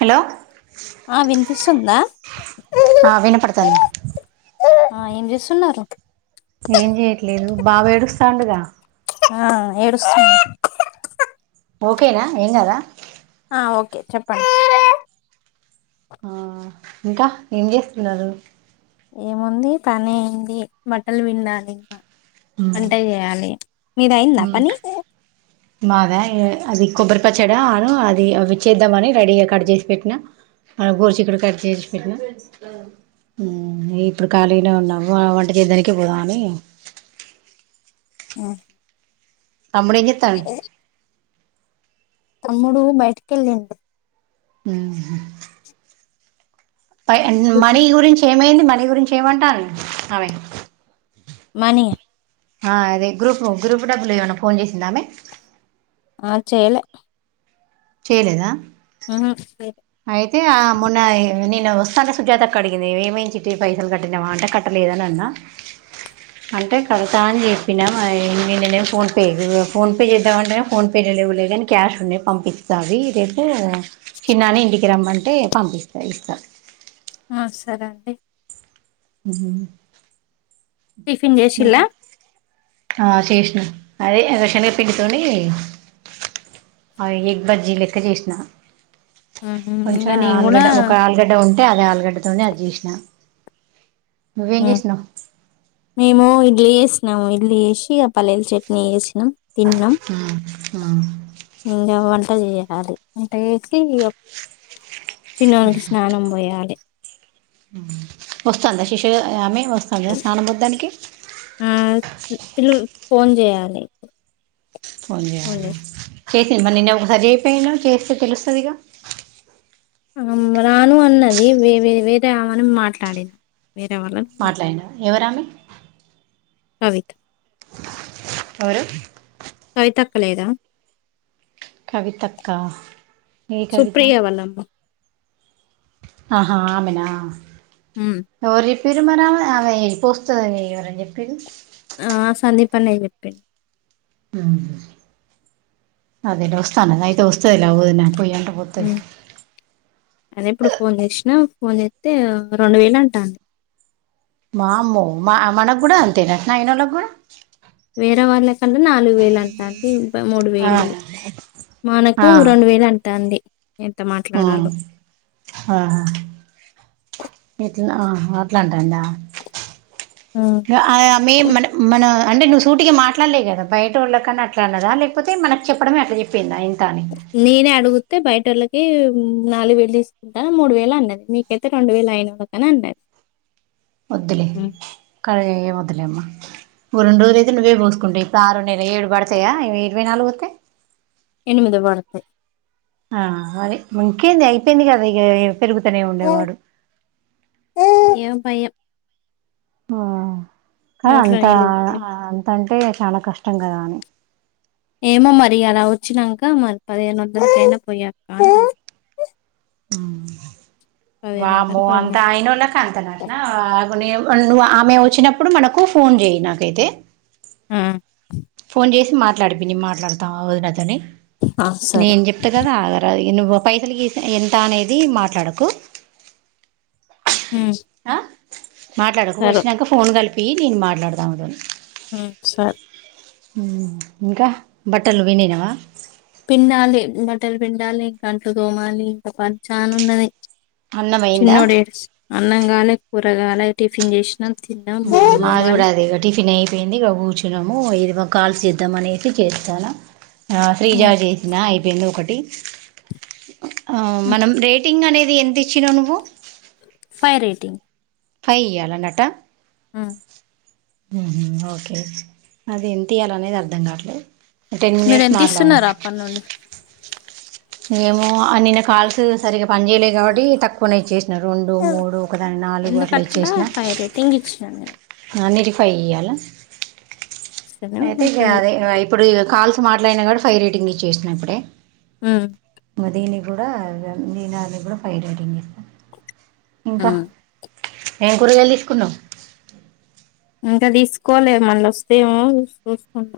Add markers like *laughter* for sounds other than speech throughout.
Hello ఆ వినిపిస్తుంద ఆ వినపడుతుంది ఆ ఏం చేస్తున్నారు ఏం చెయట్లేదు బాబు ఏడుస్తాండు గా ఆ ఏడుస్తా ఓకేనా ఏం కదా ఆ ఓకే చెప్పండి ఆ ఇంకా ఏం చేస్తున్నారు ఏముంది పనియింది బట్టలు పిండాలి ఇంకా వంట చేయాలి మీది అయిందా ఆ పని మాదా అది కొబ్బరి పచ్చడా అను అది అవి చేద్దామని రెడీగా కట్ చేసి పెట్టినా గోరుచిక్కుడు కట్ చేసి పెట్టినా హు ఇప్పుడు ఖాళీనే ఉన్నా వంట చేయడానికి పోదాం అని ఉ తమ్ముడు ఏమ్ చెత్తాండు తమ్ముడు బయటికి వెళ్ళిండు ఊహు పై మనీ గురించి ఏమైంది మనీ గురించి ఏమంటంది ఆమె మని య ఆ అదే గ్రూప్ గ్రూప్ డబ్బులు ఏమాన్నా ఫోన్ చేసిందా ఆమె ఆ చేయలే చేయలేదా ఉహు అయితే ఆ మొన్న నేను వస్తా అంటే సుజాత అడిగింది ఏమేమి చిట్ పైసలు కట్టినావ అంటే కట్టలేదని అన్నా అంటే కడతా అని చెప్పినా న ఫోన్పే ఫోన్పే చేద్దామంటే ఫోన్పే లో లేదని క్యాష్ ఉన్నాది పంపిస్తా అ రేపు చిన్నని ఇంటికి రమ్మ అంటే పంపిస్త ఇస్తా ఆ సరే అండి హ్మ్ టిఫిన్ చేసిలా ఆ చేసిన అదే శెనగపిండి తోని ఎగ్ బజ్జీ లెక్క చేసినా ఉహు ఇంగ కొంచెం నేను కూడా ఆలుగడ్డ ఒక ఆలుగడ్డ ఉం అంటే అదే ఆలుగడ్డ తోనే అది చేసినా హ్మ్ మేము ఇ ల్లి వేసినాము ఇడ్లీ యేసి ఆ పల్లీల చట్నీ యేసి తిన్నాం ఇంకా వం వంట చేయ్యాలి వంట చేసి అప్ చిన్నోడికి స్నానం పోయాలి హ్మ్ వస్తాందా శిశు ఆమె వస్తాందా స్నానంబొద్ధానికి లి ఫోన్ చేయాల చేసింది మరి నిన్న ఒకసారి చేయపోయనావ చేస్తే తెలుస్తదిగా రాను అన్నది వే వే వేరే ఆమెని మాట్లాడినా మాట్లాడిన ఎవరామే అవిత్ ఎవరు కవితక్కలేదా కవితక్కా ఏ కవిత సుప్రియ వాళ్ళమ్మ ఆహా ఆమెనా ఎవరు చెప్ పిరుమరామ అలా ఏపోస్తు ఎవరన్నా చెప్పిరు ఆ సందీప్ అన్నకి చెప్పె హ్మ్ అదేలే వస్తాను అయితే వస్తాయిలే వదిన పోయనకి హ్మ్ అదే ఇప్పుడు ఫోన్ చేసినా ఫోన్ చేత్తే రెండు వేలు అంట మా అమ్మో మా మనకు కూడా అంతేనటనా ఆయినోళ్ళకి కూడా వేరే వాళ్ళకంటే నాలుగు వేలు అంటాంది. *unintelligible* మూడు వేలు ఆ మనకు రెండు వేలు అంటాంది. ఎంత ఆ మాట్లాడాలో ఆహా ఇట్లా అట్లానే దండ అయ మేం మన మన అంటే నువ్వు సూటికి మాట్లాడలే కదా బయటోళ్ళకని అట్లా అన్నదా లేకపోతే మనకి చెప్పడమే అట్లా చెప్పిందా ఏం నేనే అడుగుతే బయటోలక్ నాలుగు వేలు తీసుకుంటా మూడు వేలు అన్నది మీకైతే రెండు వేలు అయిన వాళ్ళకని అన్నది వద్దులే ఉమ్. అరే వదులేమ్మ ఒక రెండు రజులు అయితే నువ్వే పోూసుకుంటాయి ఇప్పుడు ఆరు ఏడు పడతాయా ఇ ఇరవై నాలుగు వస్తాయి ఎనిమిది పడతాయి ఆ అది ఇంకేంది అయిపోయింది కదా ఇగా తెరుగుతూనే ఉండేవాడు ఏం భయం ఆ నోట్లో అంత నీళ్ళు ఊరుతాయేమో అంత అంటే చాలా కష్టం కదా అని ఏమో మరి అలా వచ్చినంక మరి పదిహేను వందలకైనా పోయాక ఆ పదిహేను వందలు వామో అంత పదమూడు అయనోళ్ళ కంతన నా నువ్ ఆమె వచ్చినప్పుడు మనకు ఫోన్ చెయయి నాకైతే ఆ ఫోన్ చేసి మాట్లాడిపి మాట్లాడతా ఆ వదినతొని ఆ, సరే నేను చెప్తే కదా ఆగరాది నువ్వు పైసలకి ఎంత అనేది మాట్లాడకు ఉమ్ ఆ మాట్లాడకు సరే వచ్చినాక ఫోన్ కలిపి పి నేను మాట్లాడదా అదని ఉమ్ సరే ఇంకా బట్టలు పిండినవ పిండాలి బట్టలు పిండాలి ఇంకా అంట్లు తోమాలి ఇంకా పని చాన ఉన్నది అన్నం అయిందా చిన్నోడడు అన్నంగాల కూ అలా టిఫిన్ చేసి మాది కూడా అది ఇ టిఫిన్ అయిపోయింది ఇ కూర్చున్నాము ఏది కాల్స్ చేద్దామ అనేది చేస్తాను ఆ ఉమ్, రీఛార్జ్ చేసినా రన్న ఒకటి ఆ ఉమ్, మనం రేటింగ్ అనేది ది ఎంత ఇ చి ననుభు ఫై రేటింగ్ ఫై ఇయ్యాలన్నట ఆ హ ఓకే అది ఎంతయాల అనేది అర్ధం కావట్లేదు టెన్ మీరు మినిట్స్ ఎంత మాట్లాడా ఇస్తున్నారు అప్పటి నుండి ఏమో నిన్న కాల్స్ సరిగ్గా పని చేయలేదు కాబట్టి తక్కువనచ్చ చేసిన రెండు మూడు ఒకదాన్ని నాలుగు ఎందుకు అట్ల అట్లా ఇచేసిన ఫైవ్ రేటింగ్ ఇచ్చిన నేను ఆ నర ఫై ఇయాలా ఇస్తూనే ఉన్నా అయితే ఫైవ్ ఇప్పుడు కాల్తో మాట్లాడిన కా ఫైవర్ రేటింగ్ ఇచ్చేసినప్పుడే ఉమ్ మదనే కూడా నేను అది కూడా ఫై రేటింగ్ ఇస్తాను ఇంకా ఉమ్ ఏం కూరగాయలు ఇసుకున్నా ఇంకా తీసుకోవాలి మళ్ళ వస్తేమో చూసుకున్నాం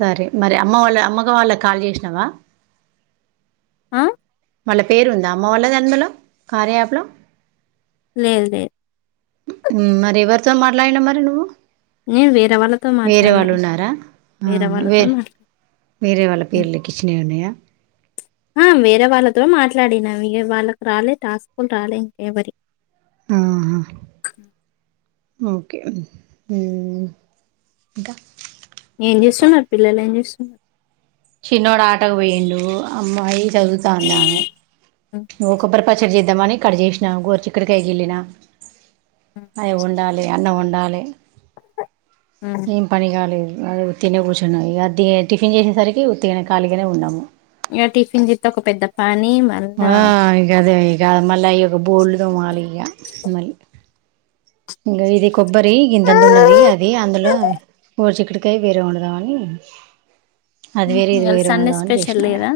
సరే మరి అమ్మ వాళ్ళ అమ్మగా వాళ్ళ కాల్ చేసినావా ఆ వాళ్ళ పేరు ఉందా అమ్మ వాళ్ళ అందులో కార్యా యాప్ లో లేదు లేదు మరి ఎవరితో మాట్లాడినా మరి నువ్వు నేను వేరే వాళ్ళతో వేరే మాట్లాడినా వాళ్ళు ఉన్నారా వాళ్ళతో వేరే మాట్లాడుతున్నా వేరే వాళ్ళ పేర్లకిచ్చినవి ఉన్నాయా ఆ వేరే వాళ్ళతో మాట్లాడినవి వాళ్ళకు రాలే టాస్కులు రాలే ఇంకెవరి ఆా ఓకేంటా ఏం జేస్తున్నారు పిల్లలు ఏం జేస్తున్నారు మ్ చిన్నోడు ఆటకు పోయిండు అమ్మాయి చదువుతా ఉంది ఆమె ఇగో కొబ్బరి పచ్చడి జెద ద్దామని కట్ చేసినా గోరచిక్కుడికాయ గిళ్ళిన అయి వం వండాలి అన్నం వండాలి ఏం పని గాలేదు అదే ఉత్తినే కూర్చున్నా ఇగ టిఫిన్ చేసేసరికి ఉత్తిగనే ఖాళీగానే ఉన్నాము ఇగ టిఫిన్ జిత్తె ఒక పెద్ద పని ఆ మళ్ళా ఇగ అదే జ మళ్ళ బోళ్ళు తోమాలి ఇగ మళ్ళీ ఇంగ ఇది కొబ్బరి ఇంతంత ఉన్నది అది అందులో గోరుచిక్కుడుకాయ వేరే వండదామని అది వేరే ఇది ఇవాళ వేరే సండే వండదామని చేసిన స్పెషల్ ఇగ లేదా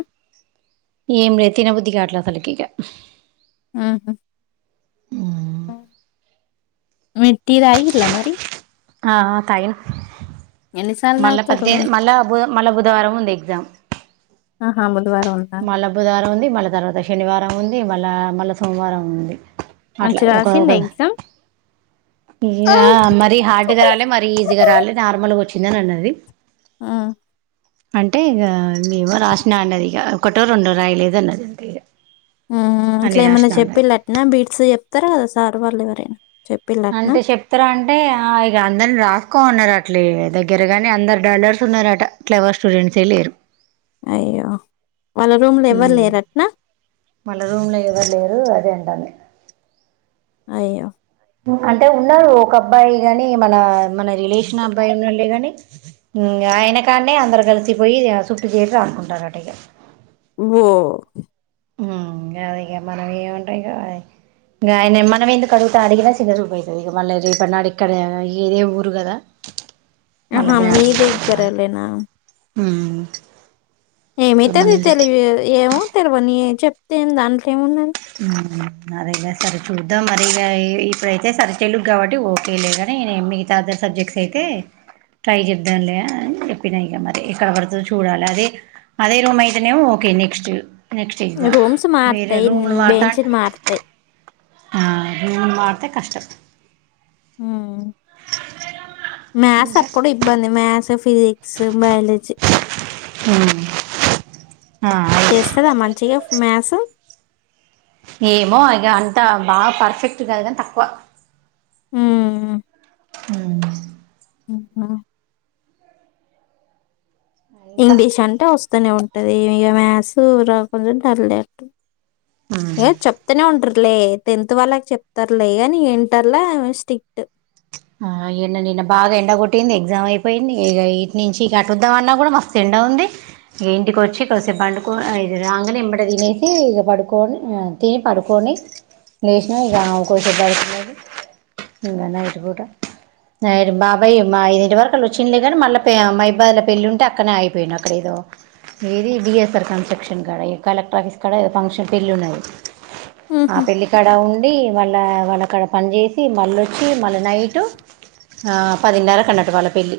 ఏం లే ఇగట్లా తలకిక ఆ మీరు టీ తాగిల్లా మరి ఆ తాగిన ఎన్నిసార్లు మళ్ళ తాగుతారు పద్దె మళ్ళ బు మళ్ళా బుధవారం ఉంది ఎగ్జామ్ ఆహా బుధ మళ్ళ బుధవారం ఉంది మళ్ళా తర్వాత శనివారం ఉంది మళ్ళా మళ్ళా సోమవారం ఉంది అట్లా మంచి ఒక ఒక రాసిందా ఎగ్జామ్ మరీ హార్డ్ గా రాలే మరీ ఈజీగా రాలే నార్మల్ గా వచ్చి తిన్నదండి అది ఆ అంటే ఇగ ఏమో రాసినా అన్నది ఇగ ఒకటో రెండో రాయలేదు అన్నదంతే ఊ ఇట్లా ఏమన్నా చెప్పి రటన బీట్స్ చెప్తరు గదా సార్ వాళ్ళు ఎవరైనా చెప్పిళ్ళట్నా అంటే చెప్తార అంటే ఆ ఇగ అందరిని రాసుకో అన్నరట అట్లే దగ్గర గాని అందరు డల్లర్స్ ఉన్నరట క్లవర్స్ స్టూడెంట్సే లేరు అయ్యో వాళ్ళ రూమ్ లో ఎవ్వరు మ్మ్ లేరట్నా వాళ్ళ రూమ్ లో ఎవరు లేరు అదే అయ్యో అంటే ఉన్నారు ఒక అబ్బాయి గాని మన మన రిలేషన్ అబ్బాయి ఉన్నడులే గాని హూమ్ ఆయన కానే అందరు కలిసిపోయి చుట్టు చేరి రాసుకున్నరటా ఇగ ఓ ఊ అదే ఇగ మనం ఏమంటాం ఇగ ఆయనే మనమే ఎందుకు అడుగుత అడిగినా చిన్నచూపు అయితది ఇగ మళ్ళ రేపడినాడు ఇక్కడ ఇదే ఊరు గదా ఆహా మీ దగ్గరోల్లేనా ఉ ఏమైతది తెలివి ఏమో తెలివని చెప్ తే దాంట్లో ఏమున్నది హు అదే కదా సరే చూద్దాం మరి ఇ ఇప్పుడైతే సరే తెలుగు కాబట్టి ఓకేలేగాని నే మిగతా అదర్ సబ్జెక్ట్స్ అయితే ట్రై చేద్దాంలే అని చెప్పినా ఇక మరి ఎక్కడ పడుతుందో చూడాలి అదే అదే రూమ్ అయితే నేమో okay next next exam rooms వేరే మారుతాయి బెంచీలు మారుతాయి ఆ రూమ్ మారితే కష్టం ఉ మ్యాథ్స్ ఇంకా అప్పుడు ఇబ్బంది మ్యాథ్స్ ఫిజిక్స్ బయాలజీ హు చేస్తదా మంచిగా మ్యాథ్స్ ఏమో ఇగ అంత బాగా పర్ఫెక్ట్ కాదు కాని తక్కువ ఉ ఉ ఉహు ఇంకా ఇంగ్లీష్ అంటే వస్తుంది వస్తానే ఉంటది ఇక మ్యాథ్స్ రాకున్న పర్లేట్ ఏ చెప్తూనే ఉంటారు లే టెన్త్ వాళ్ళకి చెప్తారులే గాని ఇంటర్లో స్ట్రిక్ట్ ఆ నిన్న బాగా ఎండ కొట్టింది ఎగ్జామ్ అయిపోయింది ఇక ఇటి నుంచీ నుంచి అటు వద్దాం అన్నా కూడా మస్తు ఎండ ఉంది ఇక ఇంటికి వచ్చి కొద్దిసేపు పండుకో ఇది రాగానే ఏంమట తినేసి ఇక పడుకొని తిని పడుకొని లేసినా ఇక కొద్దిసేపు పడుకునేది ఇంక నైట్ ఎవరు రా బాబాయ్ మా ఇంటి వరకు వచ్చిండు లే గాని మళ్ళా మైబాదుల పెళ్లి ఉంటే అక్కడ నే ఆగిపోయిండు అక్కడ ఏదో ఏది డిఎస్ఆర్ కన్స్ట్రక్షన్ కాడ కలెక్టర్ ఆఫీస్ కాడో ఫంక్షన్ పెళ్ళి ఉన్నది ఆ ఉమ్, పెళ్లి కడ ఉ వాళ్ళ వాళ్ళ అక్కడ పని చేసి మళ్లీ వచ్చి మళ్ళ నైటు పదిన్నర కన్నాటు వాళ్ళ పెళ్ళి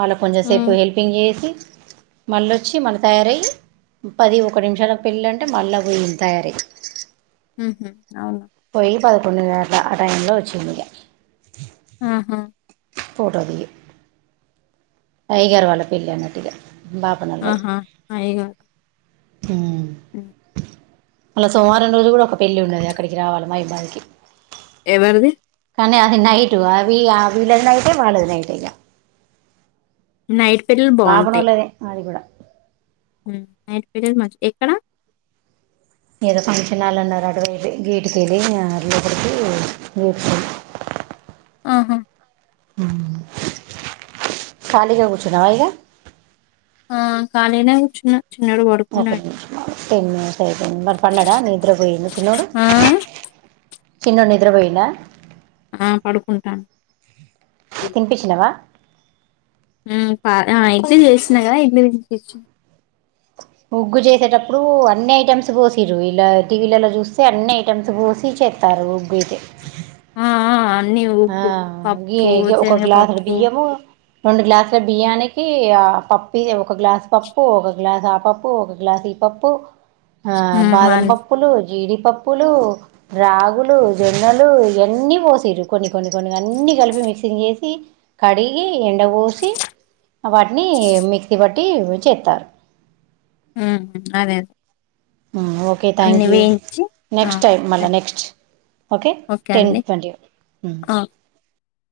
వాళ్ళ కొంచెం సేపు హెల్పింగ్ చేసి మళ్ళొచ్చి మళ్ళీ తయారయ్యి పది ఒక నిమిషాలకు పెళ్ళంటే మళ్ళా పోయింది తయారయ్యి ఉహు అవును పోయి పద టైంలో వచ్చింది ఇకా ఆహా ఫోటో తీ అయ్యగారు వాళ్ళ పెళ్లి అన్నట్టుగా ఆహా ఇగా యు మళ్ళ సోమవారం రోజు కూడా ఒక పెళ్లి ఉండది అక్కడికి రావాలి మైబాదికి ఎవరిది కానీ అది నైట్ అవి ఆ వీళ్ళది నైట్ వాళ్ళది నైట్ హే ఇగ నైట్. పిల్లలు బాగుంటాయి బాపనోల్లది మాది కూడా నైట్ పిరస్ మ ఎక్కడ ఏదో ఫంక్షన్ళన్నారు అటు గేటుకి వెళ్ళి లోపలికి గేటుకి వెళ్ళ ఆహా కాలగా కూచ్చునావ ఇకా ఆ కాలీగానేకూచున్నా చిన్నోడు ఒక పడుకున్నాయి నిమిషం ఆగు టెన్ మినిట్స్ స మరి పన్నడా మరి నిద్రపోయి చిన్నోడు ఆ చిన్నోడు నిద్రపోయిండ ఆ పడుకుంటాను తినిపించినవా ఇడ్లీ చేసిన కదా ఇడ్లీ తినిపి ఉగ్గు చేసేటప్పుడు అన్ని ఐటమ్స్ పోసిర ఇలా టీవీలలో చూస్తే అన్ని ఐటమ్స్ పోసి చేస్తారు ఉగ్గు అయితే ఆ ఆ అన్ని ఆ ఉగ్గు పప్పు గ ఒక గ్లాసుడు శనగపప్పు బియ్యము రెండు గ్లాసుల బియ్యానికి ఆ పప్పు ఒక గ్లాసు పప్పు ఒక గ్లాస్ ఆ పప్పు ఒక గ్లాస్ ఈ పప్పు ఆ హ్మ్ బాదం అన్ పప్పులు జీడి పప్పులు రాగులు జొన్నలు ఇవన్నీ పోసిర్రు కొన్ని కొన్ని కొన్ని అన్నీ కలిపి మిక్సింగ్ చేసి కడిగి ఎండ పోసి వాటిని మిక్సీ పట్టి పట్టి చెతారు ఉ అదే అదే ఓకే థ్యాంక్ యూ ఆ నెక్స్ట్ టైమ్ మళ నెక్స్ట్ ఓకే టెన్ ట్వంటీ ఆ